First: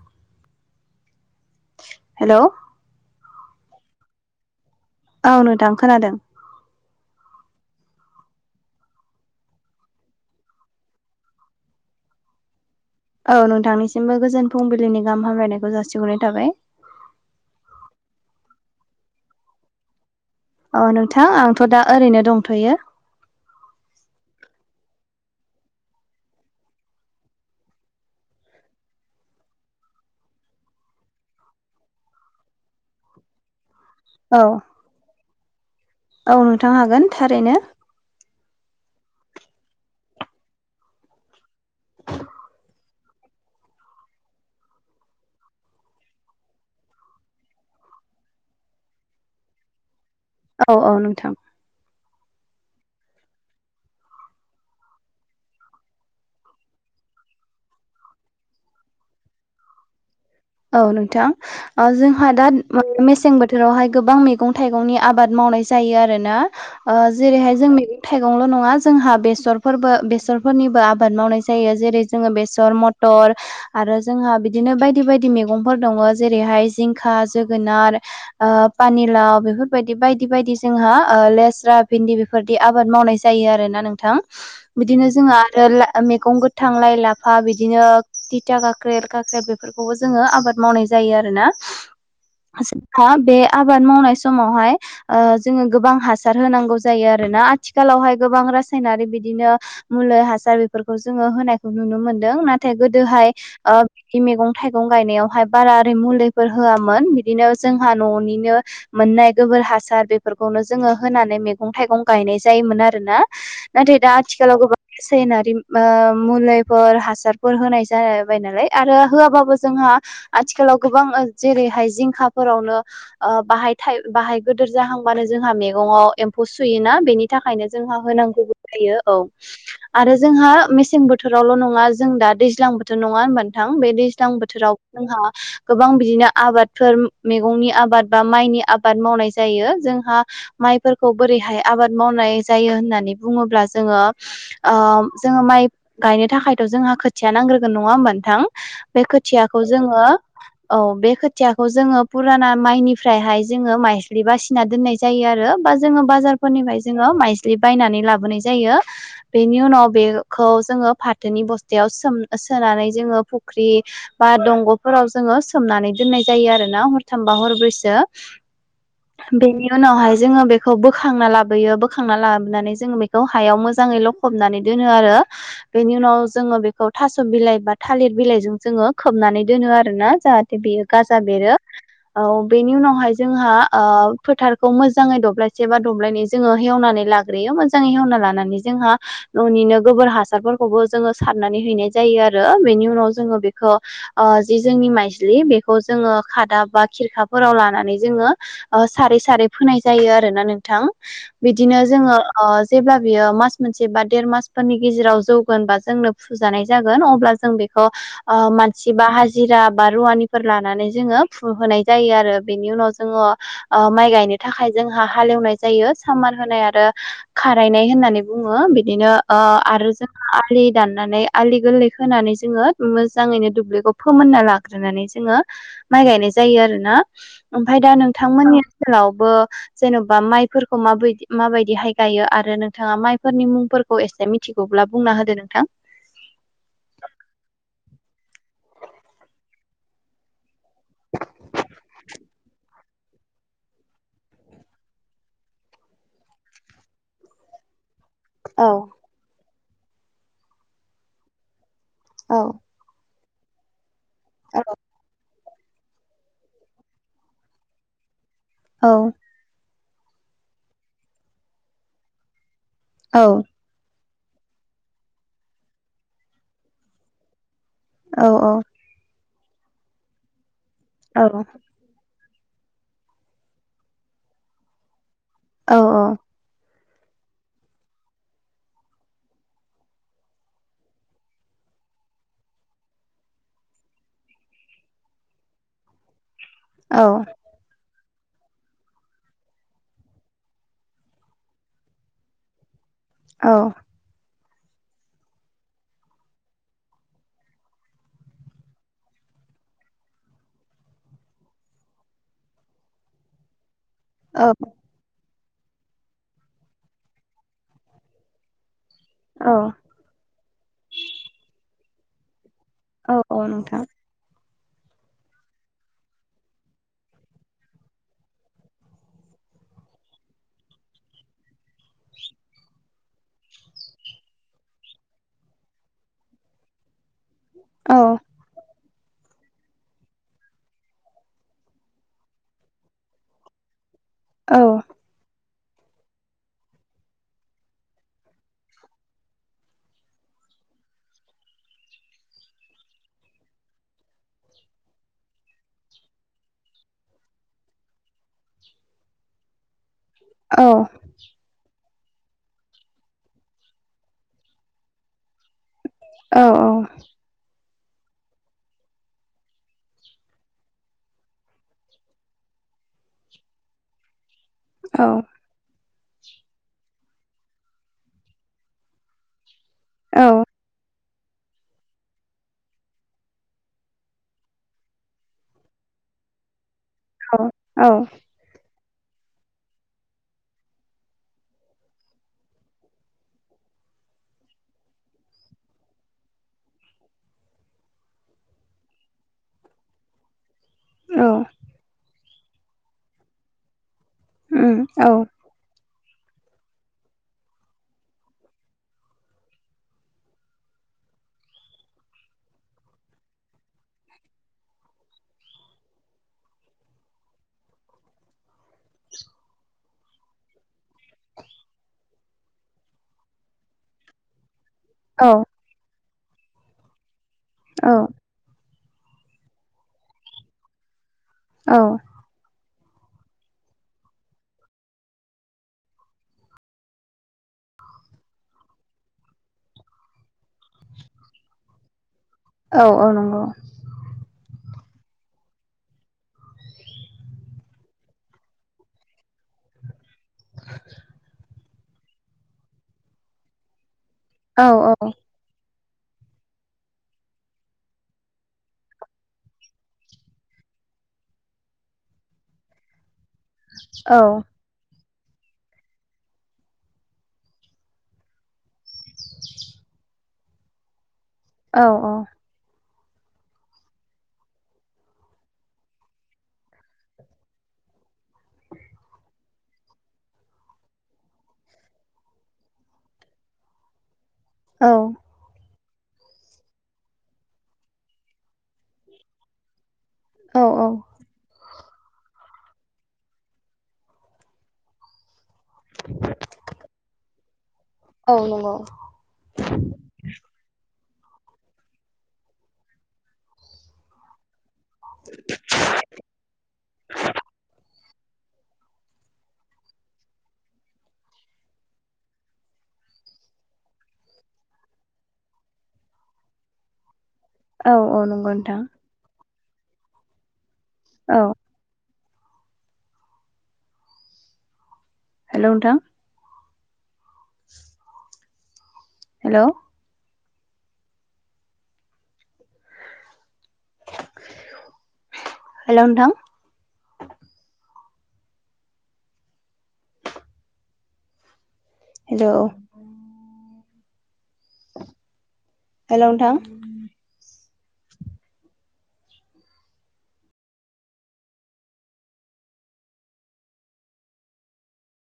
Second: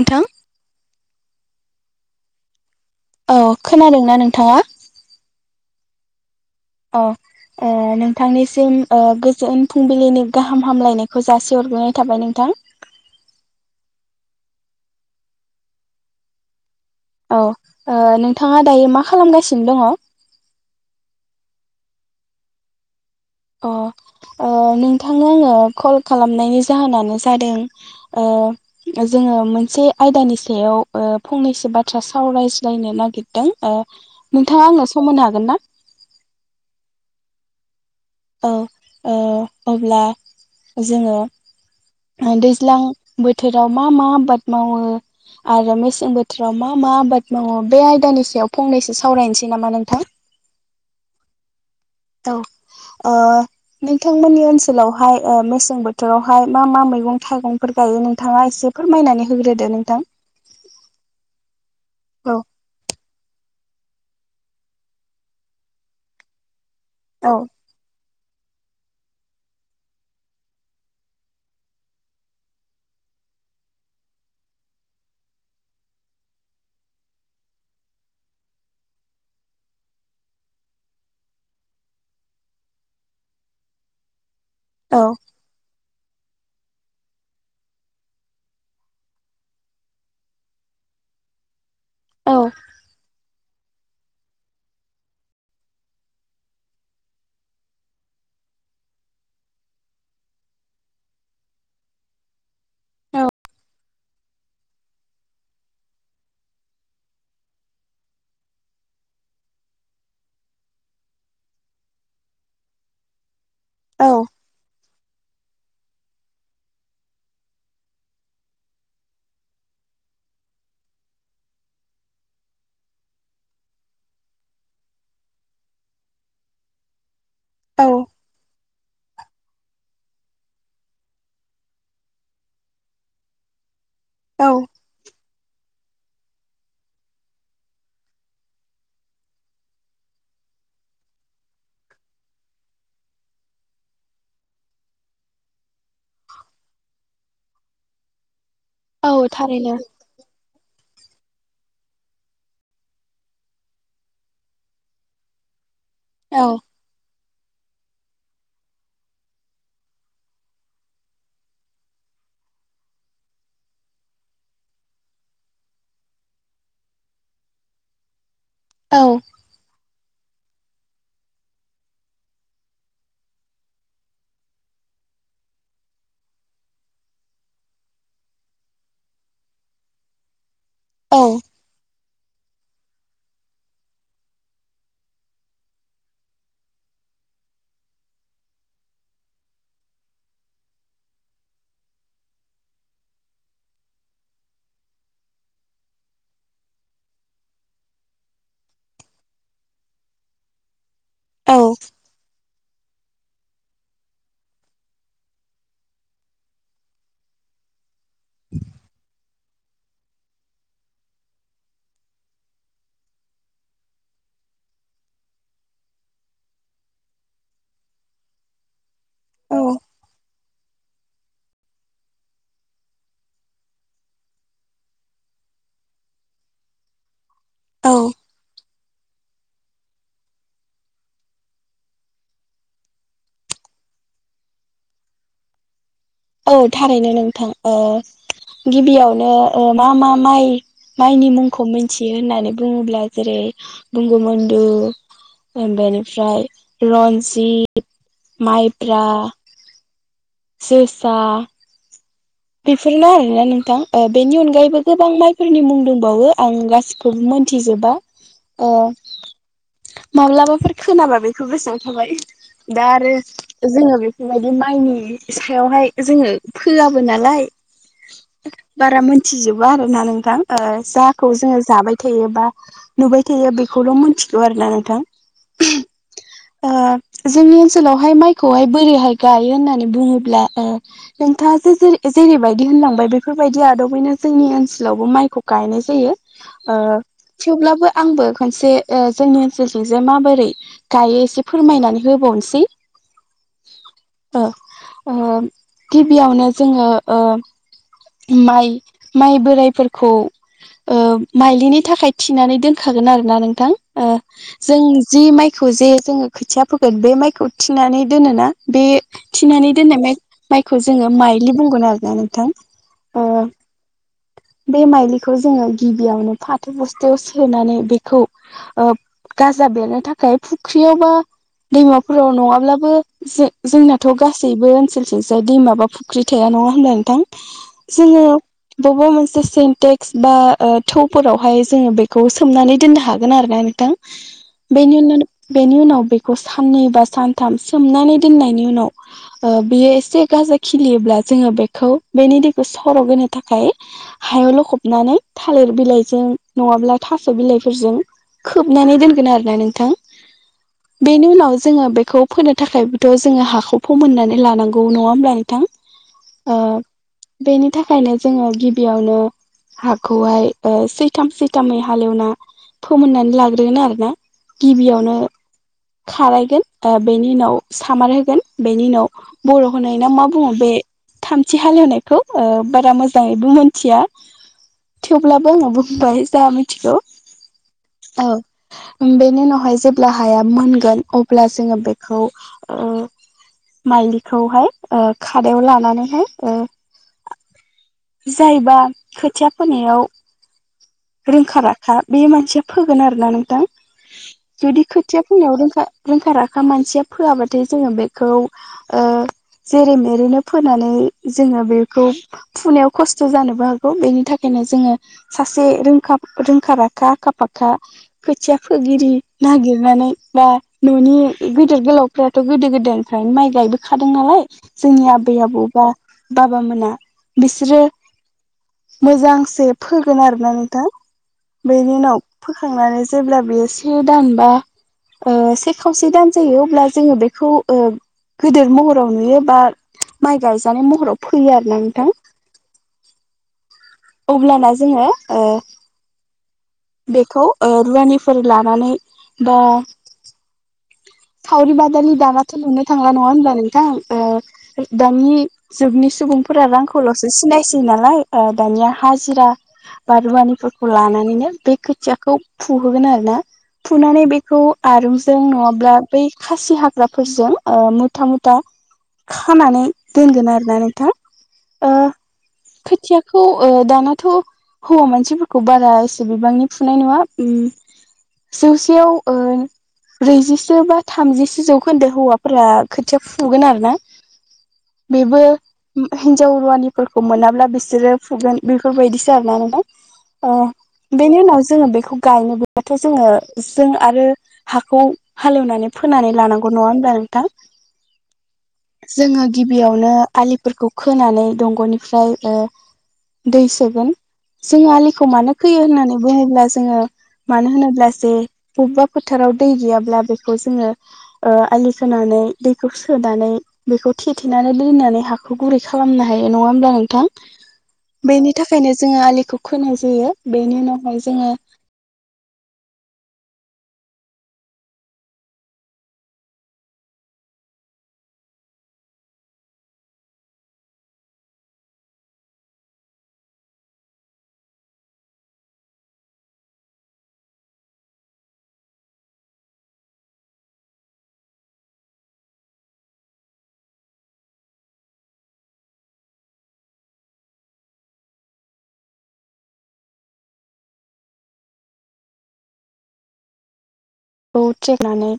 नोंथां हेल' औ खोनादोंना नोंथाङा औ नोंथां खोनादों। अ। ए नोंथांनिसिम ओ गोजोन फुंबिलिनि गाहाम हामलायनायखौ जासे हरग्रोनाय थाबाय नोंथां। औ नोंथांनिसिमबो गोजोन फुंबिलिनि गाहाम हामलायनायखौ जासिहरनाय थाबाय। औ ओ नोंथाङा दायो मा खालामगासिनो दङ? अ नोंथां आंथ' दा ओरैनो दंथ'यो। औ ओ नोंथांनो आङो कल खालामनायनि जाहोनानो जादों ओ जोङो मोनसे आयदानि सायाव ओ फंनैसो बाथ्रा सावरायज्लायनो नागि दों ओ औ नोंथाङा आङनो सम होनो हागोन ना? औ नोंथां हागोन थारैनो। औ ओ अब्ला जोङो दैज्लां बोथोराव मा मा आबाद मावो? आरो मेसें बोथोराव मा मा आबाद मावो बे आयदानि सायाव फंनैसो सावरायनोसै नामा नोंथां। औ औ नोंथां। औ ओ नोंथांमोननि ओनसोलावहाय ओ मेसें बोथोरावहाय मा मा मैगं थाइगंफोर गायो नोंथाङा एसेफ फोरमायनानै होग्रोदो नोंथां। औ नोंथां ओ जोंहा औ दा मेसें बोथ थोरावहाय गोबां मैगं थाइगंनि आबाद मावनाय जायो आरोना ओ औ जेरैहाय जों मे थाइगंल' नङा जोंहा बेसरफोरबो बेसरफोरनिबो आबाद मावनाय जायो जेरै जोङो बेसर मथ थर आरो जोंहा बिदिनो बायदि बायद दि मैगंफोर दङ जेरैहाय जिंखा जोगोनार। ओ पानिलाव बेफोरबायदि बायदि बायदि जोंहा ओ लेस्रा भिन्दि बेफ फोरदि आबाद मावनाय जायो आरोना नोंथां। [inaudible] बिदिनो जोंहा आर लाो मैगं गोथ थांलाय लाफा बिदिनो थिथा खाख्रेब काख्रेब बेफोरखौबो ज जोङो आबाद मावनाय जायो आरोना औ जोंहा बे आबाद मावनाय समावहाय ओ जोङो गोबां हासार होनांगौ जायो आरोना आथिखालावहाय गोबां रासायनारि बिदिनो मुलुलि हासार बेफोरखौ जोङो होनायखौ नुनो मोनदों नाथाय गोदोहाय ओ बिदि मैगं थाइग गं गायनायावहाय बारा ओरै मुलिफोर होआमोन बिदिनो जोंहा न'निनो मोननाय गोबोर हासार बेफोरखौनो जोङो होनानै मैगं थाइगं गायनाय जायोमोन आरोना। नाथाय औ दा आजखालाव गोबां सेनारिम ओ मुलिफोर हासारफोर होनाय जाबाय नालाय आरो होआाबाबो जोंहा आथिखालाव गोबां ओ जेरैहाय जिंखाफोरावनो ओ बाहाय बाहाय गिदिर जाहांबानो जोंहा मैगंङाव एम्फौ सुयोना बेनि थाखायनो जोंहा होनांगौबो जायो औ। आरो जोंहा मेसें बोथोरावल' नङा जों दा दैज्लां बोथोर नङा होनबानोथां बे दैज्लां बोथ औ बोथोराव जोंहा गोबां बिदिनो आबादफोर मैगंनि आबाद बा माइनि आबाद मावनाय जायो जोंहा माइफोरखौ बोरैहाय आबाद मावनाय जायो होननानै बुङोब्ला जोङो जोङो माइ गायनो थाखायथ' जोंहा खोथिया नांग्रोगोन नङा होमब नोंथां बे औ खोथियाखौ थारैनो जोङो औ बे खोथियाखौ जोङो फुराना माइनिफ्रायहाय जोङो माइस्लि बासिना दोननाय जायो आरो बा जोङो औ बाजारफोरनिफ्राय जोङो माइस्लि बायनानै लाबोनाय जायो। बेनि उनाव बेखौ जोङो फाथोनि बस्थायाव सोम सोनानै जोङो फुख्रि बा दंग'फोराव जोङो सोमनानै दोननाय जायो आरोना हरथामबा हरब्रैसो। औ। बेनि उनावहाय जोङो बेखौ बोखांना लाबोयो बोखांना लाबोनानै जोङो बेखौ हायाव मोजाङैल' फबनानै दोनो आरो बेनि उनाव जोङो बेखौ थास' बिलाइ बा थालिर बिलाइजों जोङो खोबनानै दोनो आरो ना जाहाथे बेयो गाजा बेरो [unintelligible] औ बेनि उनावहाय जोंहा फोथारखौ मोजाङै दब्लायसे बा दब्लायनै जोङो एवनानै लागोन हग्रोयो मोजाङै हेवना लानानै जोंहा न'निनो गोबोर हासारफोरखौबो जोङो सारनानै हैनाय जायो आरो बेनि उनाव जोङो बे जि जोंनि माइजलि बेखौ जोङो खादा बा खिरखाफोराव लानानै जोङो सारै सारै फोनाय जायो आरोना नोंथां औ बिदिनो जोङो जेब्ला बियो मास मोनसे बा देर मासफोरनि गेजेराव जौगोन बा जोंनो फुजानाय जागोन अब्ला जों बे अ मानसि बा हाजिरा बा रुवानिफोर लानानै जोङो फु होनोनाय जायो आरो बेनि उनाव जोङो माइ गायनो थाखाय जोंहा हालेवनाय जायो सामार होनाय आरो खारायनाय होननानै बुङो बिदिनो औ आरो जों आलि दाननानै आलि गोरलै होनानै जोङो मोजाङैनो दुब्लिखौ फोमोनना लाग्रोनानै जोङो माइ गायनाय जायो आरोना ओमफ्राय दा औ नोंथांमोननि ओनसोलावबो जेन'बा माइफोरखौ माब माबायदिहाय गायो आरो नोंथाङा माइफोरनि मुंफोरखौ एसे मिथिगौब्ला बुंना होदो नोंथां औ थारैनो नोंथां गिबियावनो मा मा माइ माइनि मुंखौ मिथियो होननानै बुङोब्ला जेरै बंगुमन्दु बेनिफ्राय रन्जित औ माइब्रा जोसा औ बेफोरनो आरोना नोंथां बेनि अनगायैबो गोबां माइ फोरनि मुं दंबावो आं गासिखौबो मोनथिजोबा औ माब्लाबाफोर खोनाबा बेखौ बेसेबां थाबाय दा आरो औ जोङो बेफोरबायदि माइनि सायावहाय जोङो फोआबो नालाय औ औ बारा मोनथिजोबो आरोना नोंथां औ जाखौ जोङो जाबाय थायोबा नुबाय थायो बेखौल' मिथिगौ आरोना नोंथां औ औ जोंनि ओनसोलावहाय माइखौहाय बोरैहाय गायो होननानै बुङोब्ला एन्था जेरै जेरैबायदि होनलांबाय बेफोरबायदि आदबैनो जोंनि ओनसोलावबो माइखौ गायनाय जायो थेवब्लाबो आंबो खनसे जोंनि ओनसोलजों जे माबोरै गायो एसे फोरमायनानै होबावनोसै औ गिबियावनो जोङो माइ माइ बोरायफोरखौ माइलिनि थाखाय थिनानै दोनखागोन आरो ना नोंथां औ जों जि माइखौ जे जोङो खोथिया फोगोन बे माइखौ थिनानै दोनोना? बे औ थिनानै दोननाय माइ माइखौ जोङो माइलि बुंगोन आरोना नोंथां। औ ओ औ नोंथां बे माइलिखौ जोङो गिबियावनो फाथो बस्थायाव सोनानै बेखौ ओ गाजा बेरनो थाखाय फुख्रियाव बा दैमाफोराव नङाब्लाबो जों जोंनाथ' गासैबो ओनसोलसो जाय दैमा बा फुख्रि थाया नङा होनब्ला नोंथां औ जोङो बबेबा मोनसे सिन्टेक्स बा ओ थौफोरावहाय जोङो बेखौ सोमनानै दोननो हागोन आरो ना नोंथां औ बेनि उनावनो बेनि उनाव बेखौ साननै बा सानथाम सोमनानै दोननायनि उनाव ओ बियो एसे गाजा खिलियोब्ला जोङो बेखौ बेनि दैखौ सर' होनो थाखाय हायाव लखबनानै थालिर बिलाइजों नङाब्ला थास' बिलाइफोरजों खोबनानै दोनगोन आरोना नोंथां। औ बेनि उनाव जोङो बेखौ फोनो थाखायथ' जोङो हाखौ फोमोननानै लानांगौ नङा होमब्ला नोंथां? औ ओ औ बेनि थाखायनो जोङो गिबियावनो हाखौहाय ओ सैथाम सैथामै हालेवना फोमोननानै लाग्रोगोन आरोना। गिबियावनो खारायगोन ओ बेनि उनाव सामार होगोन बेनि उनाव बर' होनाय ना मा औ बुङो बे थामथि हालेवनायखौ ओ बारा मोजाङैबो मोनथिया। थेवब्लाबो आङो बुंबाय जा मिथिगौ। औ औ औ बेनि उनावहाय जेब्ला हाया मोनगोन अब्ला जोङो बेखौ ओ माइलिखौहाय ओ खादायाव लानानैहाय ओ जायबा खोथिया फोनायाव रोंखा राखा बे मानसि फोगोन आरोना नोंथां। उम जुदि औ खोथिया फोनायाव रोंखा रोंखा राखा मानसिया फोआबाथाय जोङो बेखौ ओ जेरै मेरैनो फोनानै जोङो बे खौ फुनायाव खस्थ' जानोबो हागौ बेनि थाखायनो जोङो सासे रोंखा रोंखा-राखा आखा-फाखा खोथिया फोगिरि नागिरनानै बा न'नि गेदेर गोलाव फोराथ' गोदो गोदायनिफ्रायनो माइ गायबोखादों नालाय जोंनि आबै औ आबौ बा बा मोना बिसोरो औ मोजांसे फोगोन आरो ना नोंथां। बेनि उनाव फोखांनानै जेब्ला बेयो से दान बा ओ से खावसे दान जायो अब्ला जोङो बेखौ ओ गिदिर महराव नुयो बा माइ गायजानाय महराव फैयो आरोना नोंथां। औ औ नंगौ अब्लाना जोङो ओ बेखौ ओ रुवानिफोर लानानै बा सावरि बादलि दानाथ' नुनो थांला नङा होनबा नोंथां ओ औ दानि जुगनि सुबुंफोरा रांखौल'सो सिनायसै नालाय ओ दानिया हाजिरा बा रुवानिफोरखौ लानानैनो बे खोथियाखौ फुहोगोन आरो ना औ फुनानै बेखौ आरुजों नङाबा ब्ला बै खासि हाग्राफोरजों ओ मुथा मुथा खानानै दोनगोन आरोना नोंथां। ओ औ औ खोथियाखौ ओ दानाथ' हौवा मानसिफोरखौ बारा एसे बिबांनि फुनाय नुवा। उम जौसेयाव ब्रैजि ज बा थामजिसेो जौखोन्दो हौवाफोरा खोथिया फुगोन आरो ना। औ बेबो हिनजाव रुवानिफोरखौ मोनाब्ला बिसोरो फुगोन बेफोरबायदिसो [unintelligible] नालाय । ओ औ नंगौ बेनि उनाव जोङो बेखौ गायनोब्लथ' जोङो जों आरो हाखौ हालेवनानै फोनानै लानांगौ नङा होनोमबब्ला नोंथां? औ नंगौ जोङो गिबियावनो आलिफोरखौ खोनानै दंग'निफ्राय ओ दै सोगोन। जोङो आलिखौ मानो खोयो होननानै बुङोब्ला जोङो मानो होनोब्ला जे बबेबा फोथाराव दै गैयाब्ला बेखौ जोङो आलि खोनानै दैखौ सोनानै बेखौ थेथेनानै दोननानै हाखौ गुरै खालामनो हायो, नङा होमब्ला नोंथां? औ नंगौ बेनि नोंथां थाखायनो जोङो आलिखौ खोनाय जायो बेनि उनावहाय औ जोङो हेल' नोंथां। [unintelligible] हेल'। हेल' नोंथां। हेलौ। हेल'थां। खौथेनानै